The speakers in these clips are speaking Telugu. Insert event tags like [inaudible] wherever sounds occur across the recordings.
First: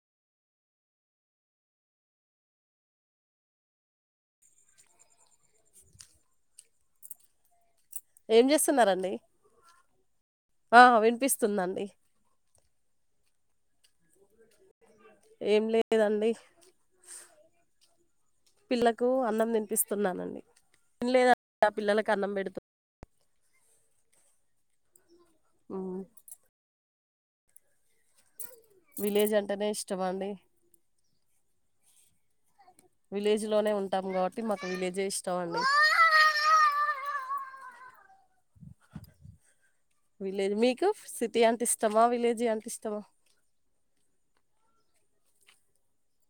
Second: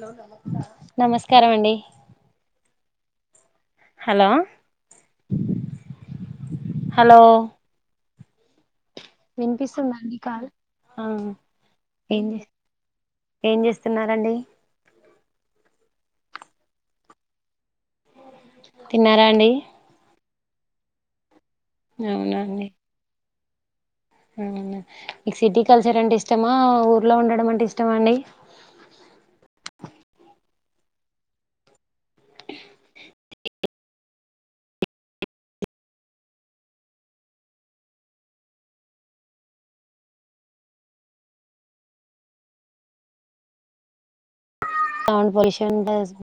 లో నమస్కారం అండి హలో హలో ఏం చేస్ వినిపిస్తుందండి కాని ఆ వినిపిస్తుందండి. ఏం చేస్తున్నారంండి ఏం లేదండి పిల్లకు తిన్నారా అన్నం అండి తినిపిస్తున్నానండి తిన్లేదా నా పిల్లలక అన్నం పెడుతు అవున మీక్ సిటీ కల్చర్ హ్మ్ అంటే ఇష్టమా ఉ ఊళ్లో ఉండడం అంటే ఇష్టమా అండి విలేజ్ అంటేనే ఇష్టం అండి విలేజ్ లోనే ఉంటాం కాబట్టి మాకు విలేజే ఇష్టం అండి విలేజ్ మీకు సిటీ అంటె ఇష్టమా విలేజీ అంటే ఇష్టమా సౌండ్ పొల్యూషన్ [unintelligible]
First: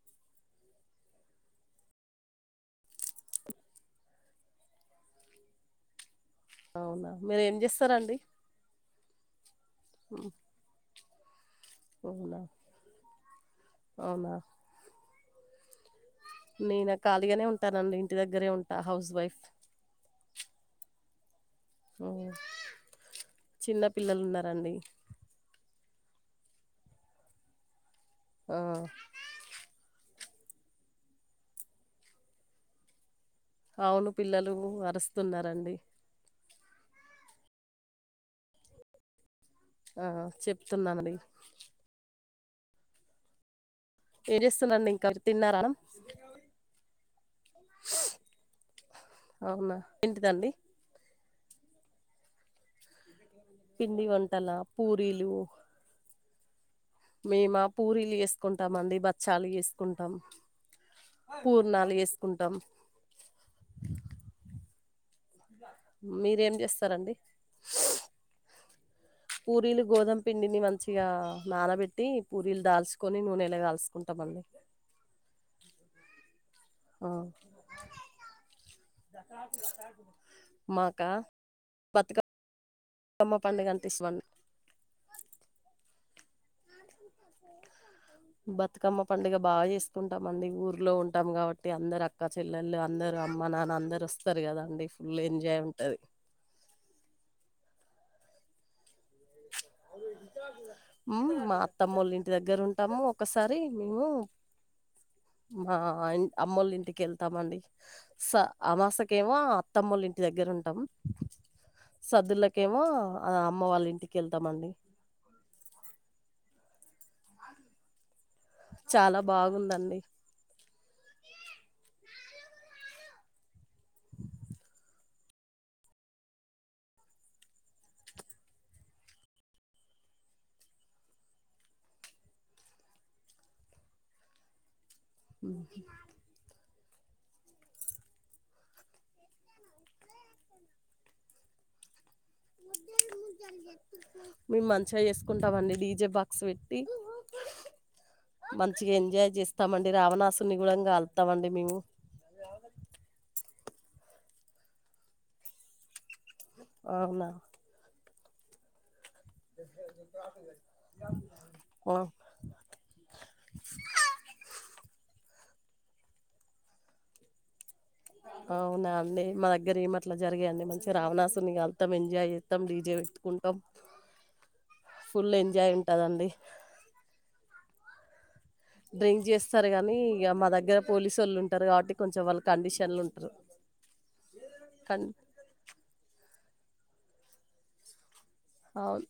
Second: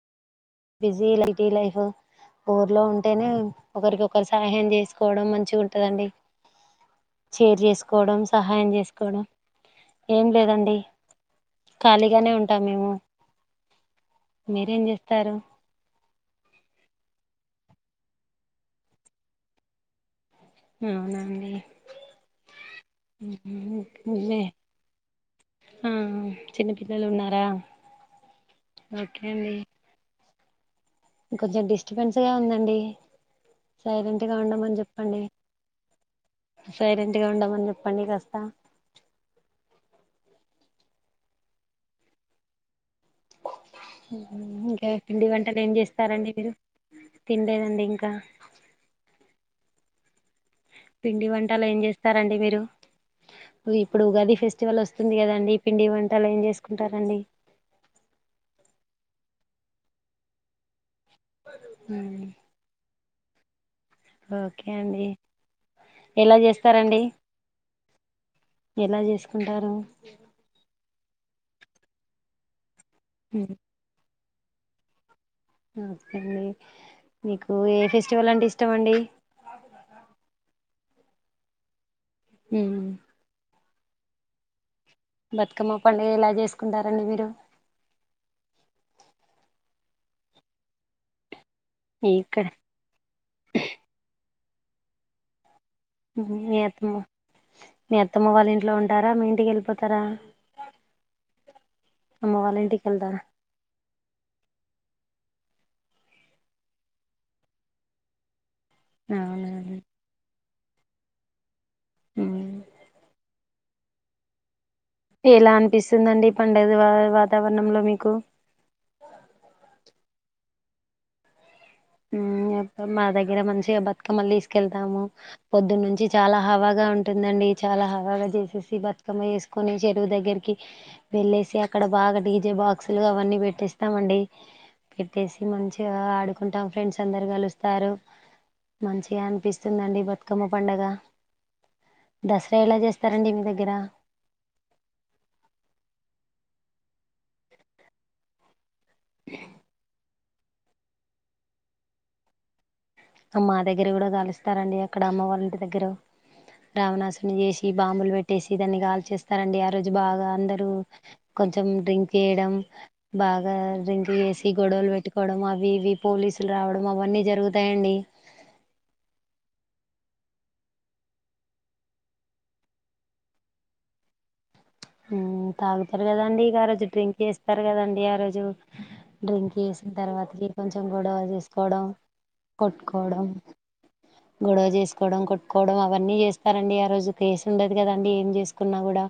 బిజీ లైటీ లైఫ్ ఊర్లో ఉంటేనే ఒకరికొకరు సహాయం చేసుకోవడం మంచిగ్ ఉంటదండి అవునా మీరు ఏం చేర్ చేస్తారండి? చేసుకోవడం సహాయం చేసుకోవడం ఏం లేదండి ఖాళీగానే అవునా ఉంటాం మేము అవునా మీరేం నేనా ఖాళీగానే ఉంటానండి ఇంటి దగ్గరే ఉంటా హౌస్ వైఫ్ అవునా అండి హ్మ్ చిన్న పిల్లలు ఉన్నారండి. ఆ చిన్న పిల్లలు ఉన్నారా ఔను ఓకే అండి కొంచెం డిస్టబెన్స్ గా ఉందండి అవును సైలెంట్ గా పిల్లలు ఉండమని చెప్పండి అరుస్తున్నారండి సైలెంట్ గా ఉండమని చెప్పండి కాస్త ఆ చెప్తున్నానండి ఏం ఇంకా చేస్తున్నాండి మీరు పిండి వంటలు తిన్నారా ఏం చేస్తారండి మీరు తినలేదండి ఇంకా అవునా ఏంటిదండి పిండి వంటలు ఏం చేస్తారండి మీరు ఇప్పుడు పిండి ఉగాది వంటల ఫేస్టివల్ వస్తుంది పూరీలు కదండి పిండి వం టలు ఏం చేసు మేమా పూరీలు చేసుకుంటామండి చాలా చేసుకుంటాం పూర్ణాలు చేసుకుంటాం ఓకే అండి మీరేం చేస్తారండి. ఎలా చేసుకుంటారు పూరీలు గోధుమ పిండిని మంచిగా నానబెట్టి పూరీలు దాచ్ కొని నూనెల కాల్సుకుంటామండి ఓకే అండి ఆ మీకు ఏ ఫెస్టివల్ అంటే ఇష్టం అండి కా బతుకమ్మ పండగ అం టే ఇస్టమ్ అండి బతుకమ్మ పండుగ ఎలా చేసుకుంటారండి మీరు బతుకమ్మ పండుగ బాగా చేసుకుంటాము అండి ఊర్లో ఉంటాం కాబట్టి అందరు అక్క, ఇక్కడ చెల్లెళ్లు అందరూ అమ్మ, నాన్న అందరు వస్త స్తరు కదండి ఫుల్ ఎంజాయ్ ఉంటది మ్మ్హ్ మీ అత్తమ్మ మీ అత్తమ్మ వాళ్ళ ఇంట్లో ఉంటారా మీ ఇంటికి వెళ్ళి మా అత్తమ్మల ఇంటి అమ్మ వాళ్ళ దగ్గర ఇంటికి ఉంటాము వెళ్తారా ఒకసారి మేము మా అమ్మోల్ల ఇంటికి వెళ్తామండి స అమాసకేమో అవునా అత్తమ్మోళ్ల ఇంటి దగ్గర ఉంట టము సద్దులకేమో ఆ అమ్మ వాళ్ళ ఇంటికెల్ త మండి ఎలా అనిపిస్తుందండి పండగ ది వాతావరణంలో మీకు చాలా బాగుందండి. మా దగ్గర మంచిగా బతుకమ్మలు తీసుకెళ్తాము. పొద్దున్నుంచి చాలా హావాగా ఉంటుందండి. చాలా హవాగా చేసేసి బతుకమ్మ వేసుకొని చెరువు దగ్గరికి వెళ్ళేసి అక్కడ బాగా డీజే బాక్సులు అవన్నీ పెట్టేస్తామండి. పెట్టేసి ఉమ్. మంచిగా ఆడుకొ టాం ఫ్రెండ్స్ అందరు కలుస్తారు మంచిగా అనిపిస్తుందండి బతుకమ్మ పండగ దసరా ఎలా చేస్తారండి మీ దగ్గరా క్స్ పెట్టి మన్ చిగా ఎంజాయ్ చేస్తామండి రావణాసుర్ న్ని గుడం కలుత్తాం అండి మేము మా దగ్గర గుడా కాలుస్తారండి అక్కడ అమ్మ వాళ్ళ ఇంటి దగ్గరో అవునా రావణాసున్నీ చేసి బాంబులు పెట్ చేసి దాన్ని కాల్చెస్ స్తరండి. ఆ రోజు బాగా అందరు కొంచం ఆ! డ్రింక్ వెయ్యడం బాగా డ్రింక్ చేసి గొడవలు పెట్టుకోవడం అవి అవి ఇవి పోలీసులు రావడం అవన్నీ జరుగుతాయండి. అవునా అండి మా దగ్గర ఏం అట్ల జరగయండి మంచిగా రావణాసుని కాల్తం ఎంజాయ్ చేస్తాం డీజే పెట్టుకుంటాం ఫుల్ ఎంజాయ్ తాగుతారు ఉంటదండి. కదండి ఇగ ఆ రోజు డ్రింక్ చేస్తారు కదండి ఆ రోజు డ్రింక్ చేస్తారు ఏసిన గానీ, ఇగ తర్వాతకి మా దగ్గర కొంచం గొడవ పోలీసోళ్ళు ఉంటారు చేసుకోవడం, కాబట్టి కొంచెం వాళ్ళు కండిషన్లు కొట్టుకోవడం, ఉంటరు. గొడవ కన్ చేసుకోవడం, కొట్టుకోవడం అవన్నీ చేస్ సరే అండి ఆ రోజు కేసు ఉండదు కదండి ఏం తీసుకున్నా గుడా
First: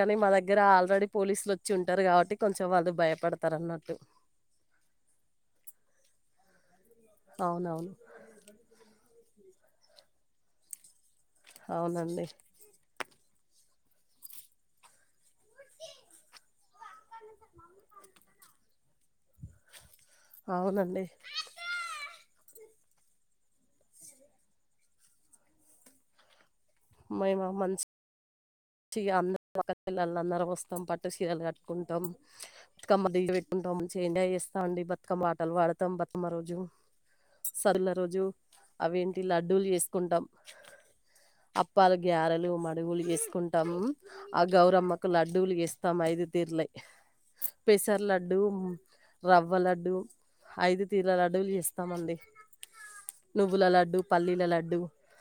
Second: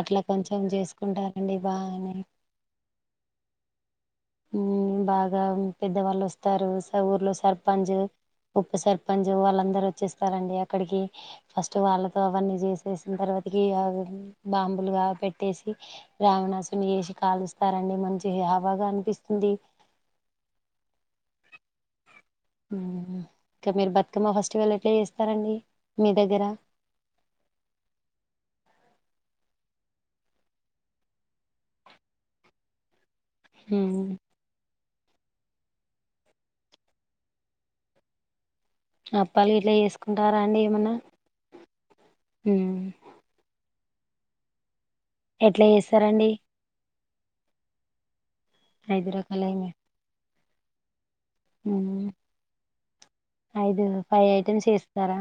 కానీ మా దగ్గర ఆల్రెడీ పోలీసులు వచ్చి ఉంటరు బాగానే కాబట్టి కొంచం వాళ్ళు భయపడతారన్నట్టు. బాగా పెద్దవాళ్ళు వస్తారు. ఊర్లో అవునవును. సర్పంచ్, ఉపసర్ సర్పంచ్ వాళ్ళందరు వచ్చేస్తారండి అక్కడికి ఫస్ట్ వాళ్ళతో అవునండి. అవన్నీ చేసేసిన్ తర్వాత బాంబులుగా పెట్టేసి రావణాసుని చేసి కాలుస్తారండి మంచిగా హవాగా అనిపిస్ స్తుంది. అవునండి. ఇంకా మీరు బతుకమ్మ ఫెస్టివల్ ఎట్ల చేస్తారండి మీ దగ్గరా మై మా మంస్ మంచిగా అందరూ ఒక పిల్లలు అందరూ వస్తాం పట్టు చీరలు కట్టుకుంటాం కమ్మల్ డీజే పెట్టుకుంటాం మంచిగ ఉమ్, ఎంజాయ్ చేస్తామండి. బ బతుకమ్మ పాటలు పాడతాం బతుకమ్మ రోజు సద్దుల రోజు అవేంటి అప్పాలు లడ్డూలు ఇట్లా చేసుకుంటాం. చేసుకుంటారా అండి ఏమన్నా అప్పాలు, గ్యారెలు, ఉమ్, మడుగులు చేసుకుం మ్ ఆ గౌరమ్మ లడ్డూలు ఎట్లా జేస్తం ఐదు చేస్తారండి తీర్ పెసర్ల ఐదురకాలయిన ఐదు. తీర్ల లడ్డూలు చేస్తామండి. నువ్వుల ఐదు లడ్డు, ఫైవ్ ఫల్లీల ఐటెమ్స్ లడ్డు, చేస్తారా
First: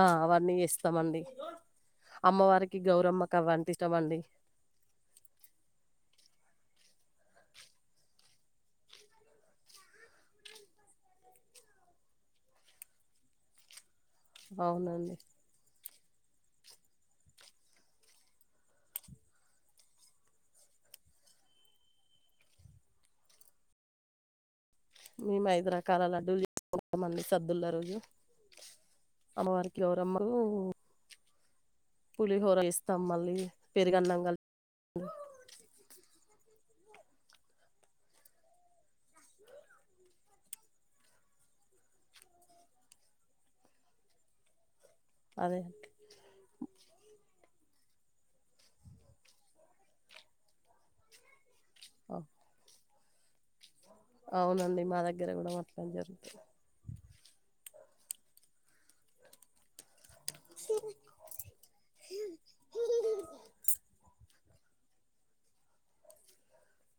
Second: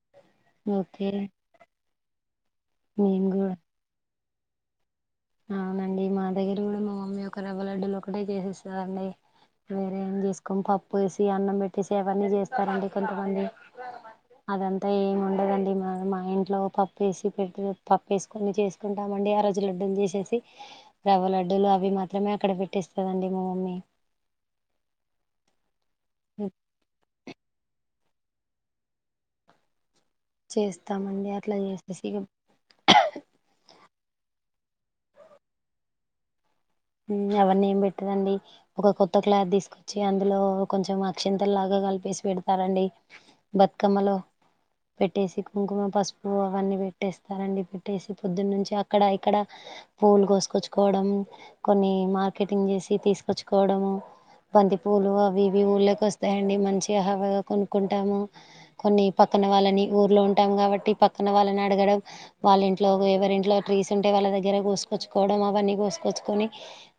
ఆ! అవన్ని ఓకే జేస్తమండి. అమ్మ వా కి గౌరమ్మ మేము కి కూడా అవింటే ఇస్టమండీ అవునండి, మాదగ్గరి గుడ మా మమ్ మ్ ఒక రవ్వ లడ్డులొక్కటే జేసెస్త రండి! మీరేం తీసుకొంటె పప్పు ఏసి, అన్నం పెట్టేసి, అవన్ని జేస్తరండి కొంతమంది అదంత అవునండి ఏముండదండి మా మా ఇంట్లో పప్పేసి, పెగ్గులో పప్పేసుకొని, చేసుకుంటామండి. ఆ రోజు లడ్డూలు జేసి జేసి రవ్వ లడ్డులు అవి మాత్రమే అక్కడ పెట్టేస్తదండి మా మమ్మీ. మీ మైద్రక్ కలా లడ్డూలు జేస్తదండి, మా మమ్మి సద్దుల రోజు. అమ్మ వారికి, గౌరమ్మ చేస్తామండి, అట్ల జేస్ పులిహోర ఇస్తం. మళ్లీ పెరుగన్నం గల్పి ఊఁ అవన్ని ఏం బెట్టరండి. ఒక కొత్త క్లాత్ దీసుకొచ్చి, అందులో కొంచెం అక్షింతల్లాగ కలిపేసి పెడతారండి, బతుకమ్మలో. పెట్టేసి, అదే కుంకుమ, అండి. పసుపు అవన్నీ పెట్టేస్తరండి పెట్ ఏసి, పొద్దున్నుంచి అక్కడ ఇక్కడ పూలు గోసుకొచ్చుకోవడం కొన్ని అవు- మార్కెటింగ్ జేసి ఇ తీసుకొచ్చుకోవడము అవునండి మా బంతిపూలు, దగ్గర అవి కూడా ఇవి అట్లనే జరుగుతుంది ఊళ్ళకొస్తయండి. మంచి హవగ కొను కుంటాము, కొన్నీ పక్కన వాళ్ళని ఊర్లో ఉంటాం గాబట్టి పక్కన వాళ్ళని అడగడం, వాళ్ళ ఇంట్లో ఎవరి ఇంట్లో దగ్గర కోసుకొచ్చుకోవడం అవన్నీ కోసుకొచ్చుకొని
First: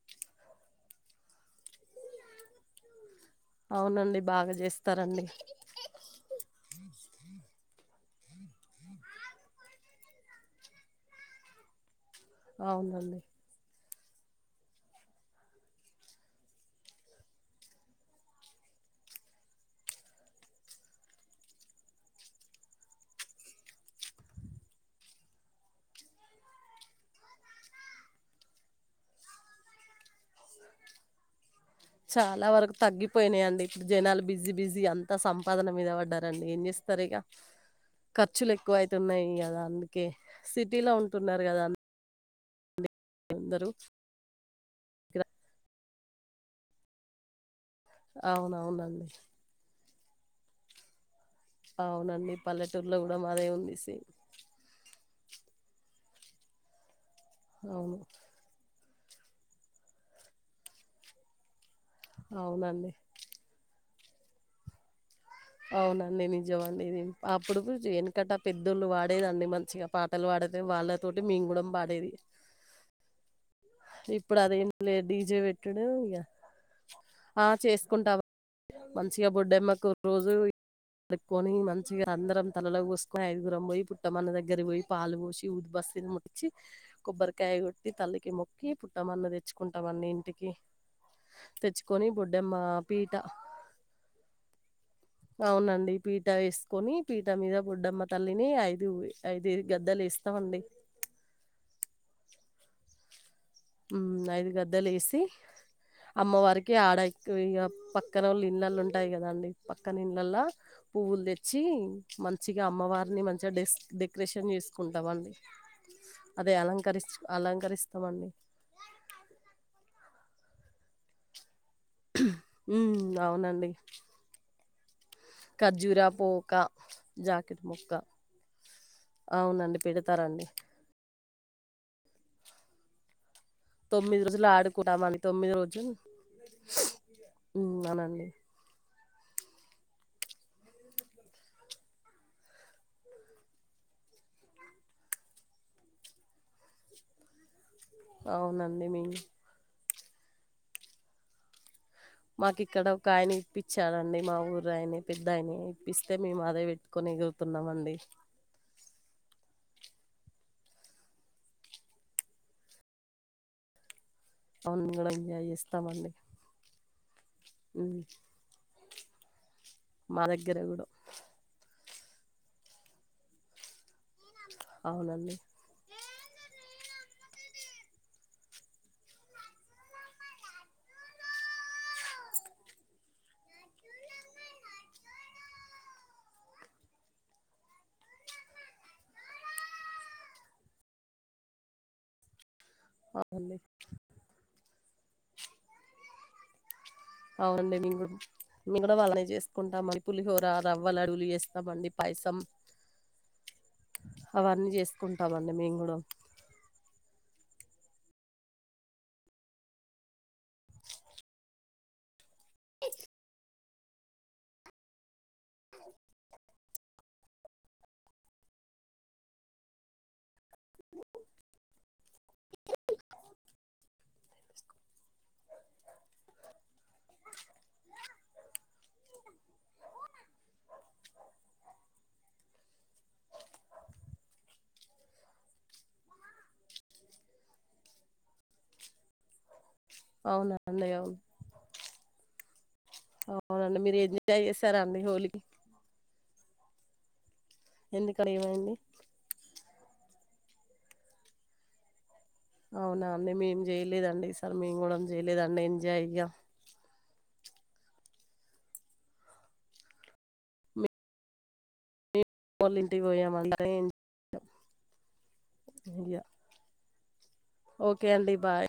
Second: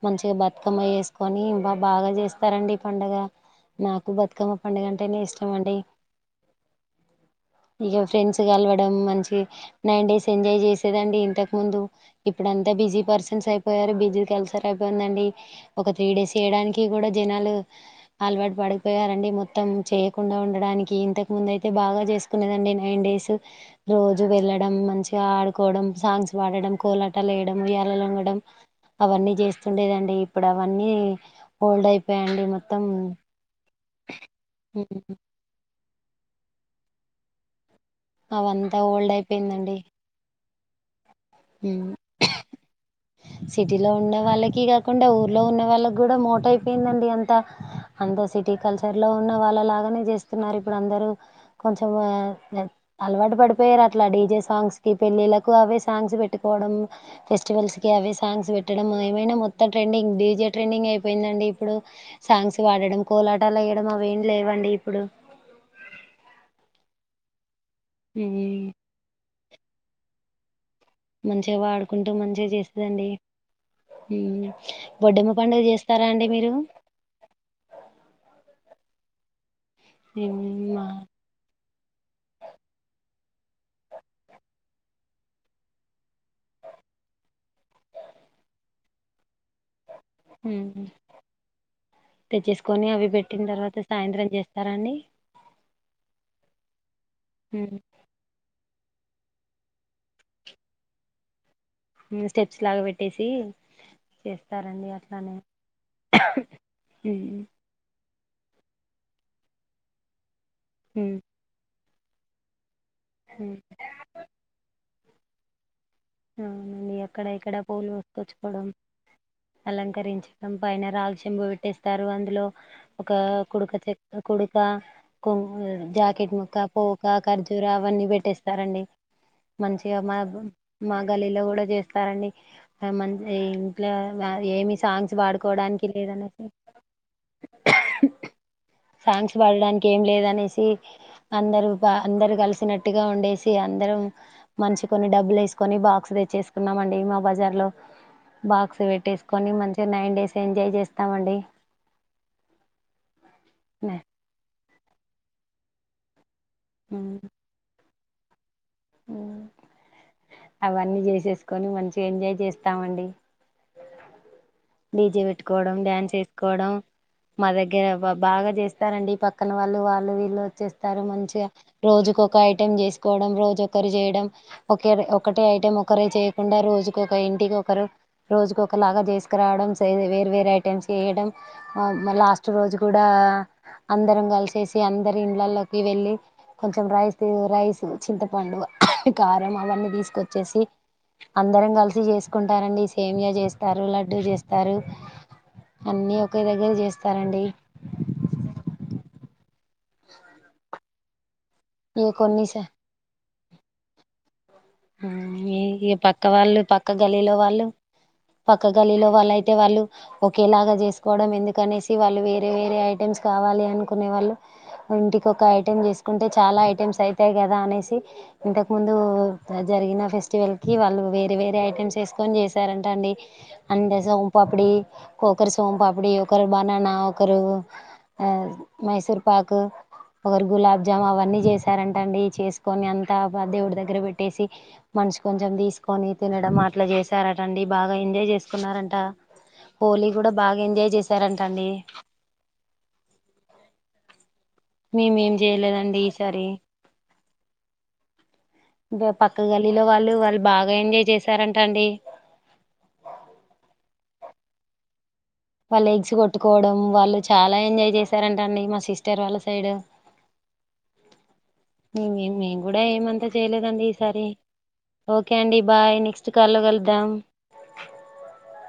మంచిగా బతుకమ్మ ఎసుకొని బా బాగా చేస్తారంండి ఈ పండుగ నాకు అవునండి బాగా బతుకమ్మ పండుగ అంటే నే చేస్తారండి ఇష్టం అండి ఇగ ఫ్రెండ్స్ కలవడం మంచి ఈ నైన్ డేస్ ఎంజాయ్ చేసేదండి ఇంతకు ముందు ఇప్పుడ అంతా బిజీ అవునండి పర్సన్స్ అయిపోయారు బి ఇది కల సరీ అయిపోయిందండి ఒక త్రీ డేస్ చేయడానికి కూడా జనాలు అలవాటు పడిపోయారండి మొత్తం చేయకుండా ఉండడానికి ఇంతకు ముందు అయితే బాగా చేసుకునేదండి నైన్ డేస్ రోజు వెళ్ళడం మంచిగా ఆడుకోవడం చేస్తుండేదండి ఇప్పుడు అవన్నీ హోల్డ్ అయిపోయాయండి చాలా వరకు మొత్తం తగ్గిపోయినాయండి జనాలు బిజి బిజీగా ఉమ్, అంతా సంపాదన మీద పడ్డారు రండి ఏం చేస్తారికా ఖర్చులు ఎక్కువ అవంతా ఓల్డ్ అయితున్నాయి గదా అయిపోయిందండి అందుకే సిటీలో ఉన్ ఉన్నారు గదా అ ఉమ్ సిటీలో ఉండే వాళ్ళకి గద్ కుండా ఊర్లో ఉన్న వాళ్ళకి గుడా మోట అయిపోయిందండి అంత అంత సిటీ కల్చర్లో అవునవునండి ఉన్న వాళ్ళ లాగానే జేస్తున్నారు ఇప్పుడు అందరు కొంచమే అవునండి పల్లెటూరులో కూడా అలవాటు మాదే ఉంది పడిపోయారు సి అట్లా డీజే సాంగ్స్ కి పెళ్ళిలకు అవే సాంగ్స్ పెట్ తికోవడం ఫెస్టివల్స్ అవును ఇవే సాంగ్స్ పెట్టడం ఆ ఏమైనా మొత్తం ట్రెండింగ్ డీజే ట్రెండింగ్ అయిపోయిందండి ఇప్పుడు సాంగ్స్ అవునండి వాడడం కోలాటాల ఇ మావెం లేవండి ఇప్పుడు అవును అండి నేన్ నిజమండీ అప్ ఇప్పుడు ఎనకట ఉమ్, పెద్దోళ్ళు వాడేదండి మంచిగా పా తెల్వాడద్ మంచిగా పాడుకుంటూ మంచిగా చేస్తుదండి ఇప్పుడు అదేం లేదు డీజే పండుగ పెట్డుడు చేస్తారా ఇక అండి మీరు ఆ చేసుకుంటామ్ మంచిగా బొడ్డెమ్మ ఉమ్, కొన్రోజువీ మా కొని నచ్చగా అందరం తలలో పోస్ మా ఐదుగురమ్మాయి పుట్ట మన దగ్గర పోయి పాలు పోసి ఊద్ బస్తని ముచ్చి కొబ్బరికాయ కొట్టి తల్లికి మొ కే పుట్ట మన్నద తెచ్చుకుంటామండి ఇంటికి ఉమ్. తెచ్చుకొని బొడ్డమ్మ తెచ్చేసుకొని అవి పీట పెట్టిన తర్వాత సాయంత్రం చేస్తారండి అవునండి పీట వేసి పొనీ పీట మీద బుడ్డమ్మ తల్లిని అయిత్ ఉమ్ అయిదే గద్దలిస్తామండి ఉమ్ స్టెడ్ ఉమ్ ఐదు చేస్తారండి గద్దలు వేసి అట్లానే అమ్మవారికి ఆడ ఇక ఉమ్ పక్క పక్కనోళ్ళ ఇళ్ళలు ఉంటాయి గదండి పక్కన ఇళ్ళల్ల ఉమ్ పువ్వుల్ దెచ్చి మంచిగా అమ్మవారిని మంచిగా ఉమ్ డెస్ డెకరేషన్ చేసుకోం దవండి అవునండి అక్కడ ఇక్కడ పో పూలు అలంకరిస్తామండి. కోసుకొచ్చుకోవడం అలంకరించు సం పైన రాలు చెంబు పెట్టేస్ సారు అందులో హ్మ్. ఒక అవునండి. కుడుక చె కొడు కా కొంగు ఖర్జూర జాకెట్ పోక, ముక్క, పోక, జాకెట్ ఖర్జూర ముక్క అవన్నీ పెట్టేస్తారండి అవునండి. మంచిగా మనగూ. పెడతారండి. మా గల్లీలో కూడా చేస్తారండి మేమం ఇంట్లో రోజులు ఏమి సాంగ్స్ ఆడుకుంటామండి. వాడుకోవడానికి రోజులు లేదనేసి హ్మ్. అవునండి. సాంగ్స్ పాడడానికి ఏం లేదనేసి, అందరు అందరు కలిసినట్టుగా ఉండేసి, అందరం మంచి కొన్ని డబ్బులు వేసుకొని బాక్స్ తెచ్చేసుకున్నాము అండి మా బజార్ లో బాక్స్ అవునండి మీ పెట్టేసుకొని మంచి నైన్ డేస్ ఎంజాయ్ చేస్తామండి చాలా న- అండి మా ఊర్రాయిని పెద్దాయిని ఇప్పిస్తే మేము అదే పెట్టుకొని ఎగురుతున్నాం అండి హు అవన్నీ చేసేసుకొని మంచిగా ఎంజాయ్ చేస్తామండి అవును మేము కూడా డిజే ఎంజాయ్ పెట్టుకోవడం చేస్తామండి డ్యాన్స్ వేసుకోవడం మా ఉమ్, దగ్గరవ్వ బాగా చేస్ స్తారండి పక్ పక్కన వాళ్ళు వాళ్ళు మా వీళ్ళు దగ్గర కూడా వచ్చేస్తారు మంచిగా రోజుకు ఒక ఐటెం చేసుకోవడం రోజు ఒకరు చేయడం డం ఒక అవునండి ఒకటే ఐటం ఒకరే చేయకుండా రోజుకు ఇంటికి ఒకరు రోజుకు ఒకలాగా చేసు రావడం వేరు వేరు ఐటమ్స్ వేయడం మరి లాస్ట్ రోజు కూడా అందరం కలిసేసి అందరి ఇళ్ళల్లోకి వెళ్ళి కొంచెం రైస్ రైస్ చింతపండు కారం అవన్నీ తీసుకొచ్చేసి అందరం కలిసి చేసుకు రండి సేమ్యా అవునండి చేస్తారు [unintelligible] చేస్తారు అన్ని ఒకే దగ్గర చేస్ అవునండి మేం కూడా [unintelligible] వాళ్ళనే చేస్తా [unintelligible] పులిహోర రవ్వ లడ్డులు చేస్త [unintelligible] ఇగ పాయసం అవన్నీ చేసుకుంటామండి ఈ మేము ఈ కూడా పక్క వాళ్ళు పక్క గల్లీ లో వాళ్ళు పక్క గల్లీలో వాళ్ళు అయితే వాళ్ళు ఒకేలాగా చేసుకోవడం ఎందుకు అనేసి వాళ్ళు వేరే వేరే ఐటెమ్స్ కావాలి అనుకునే వాళ్ళు ఇంటికి ఒక ఐటెం చేసుకుంటే చాలా ఐటెమ్స్ అయితాయి గదా అనేసి ఇంతకు ముందు జరిగిన ఫెస్టివల్ కి వాళ్ళు వేరే వేరే ఐటెమ్స్ వేసుకొని చేసారంట అండి అంటే సోంపాపిడి ఒకరి సోంపాపిడి ఒకరి బనానా ఒక్కరు ఆ మైసూర్ పాకు ఒకరు గులాబ్ జాము అవన్నీ చేసారంటండి చేసుకొని అంతా దేవుడి దగ్గర పెట్టి పెట్టేసి మనిషి కొంచెం తీసుకొని తినడం అట్లా చేసారటండి బాగా ఎంజాయ్ చేసుకున్నారంట హోలీ కూడా బాగా అవునండి ఎంజాయ్ అవును చేసారంట అండి అవునండి మీరు ఎంజాయ్ చేశారా అండి మేమేం హోలీకి చేయలేదండి సరి ఎందుకు పక్క గలీలో వాళ్ళు వాళ్ళ బాగా ఎంజాయ్ చేసారంట అండి అవునా అండి మేం చేయలేదండి ఈసార్ మేము కూడా చేయలేదండి వాళ్ళు ఎంజాయ్ ఎగ్స్ ఇక కొట్టుకోవడం వాళ్ళు చాలా ఎంజాయ్ చేసారంట అండి మా సిస్టర్ వాళ్ళ సైడ్ ే మేము వాళ్ళ కూడా ఇంటికి ఏమంతా పోయామండి చేయలేదండి ఈసారి ఓకే అండి బాయ్ ఇక నెక్స్ట్ కాల్ కలి దాం ఓకే అండి బాయ్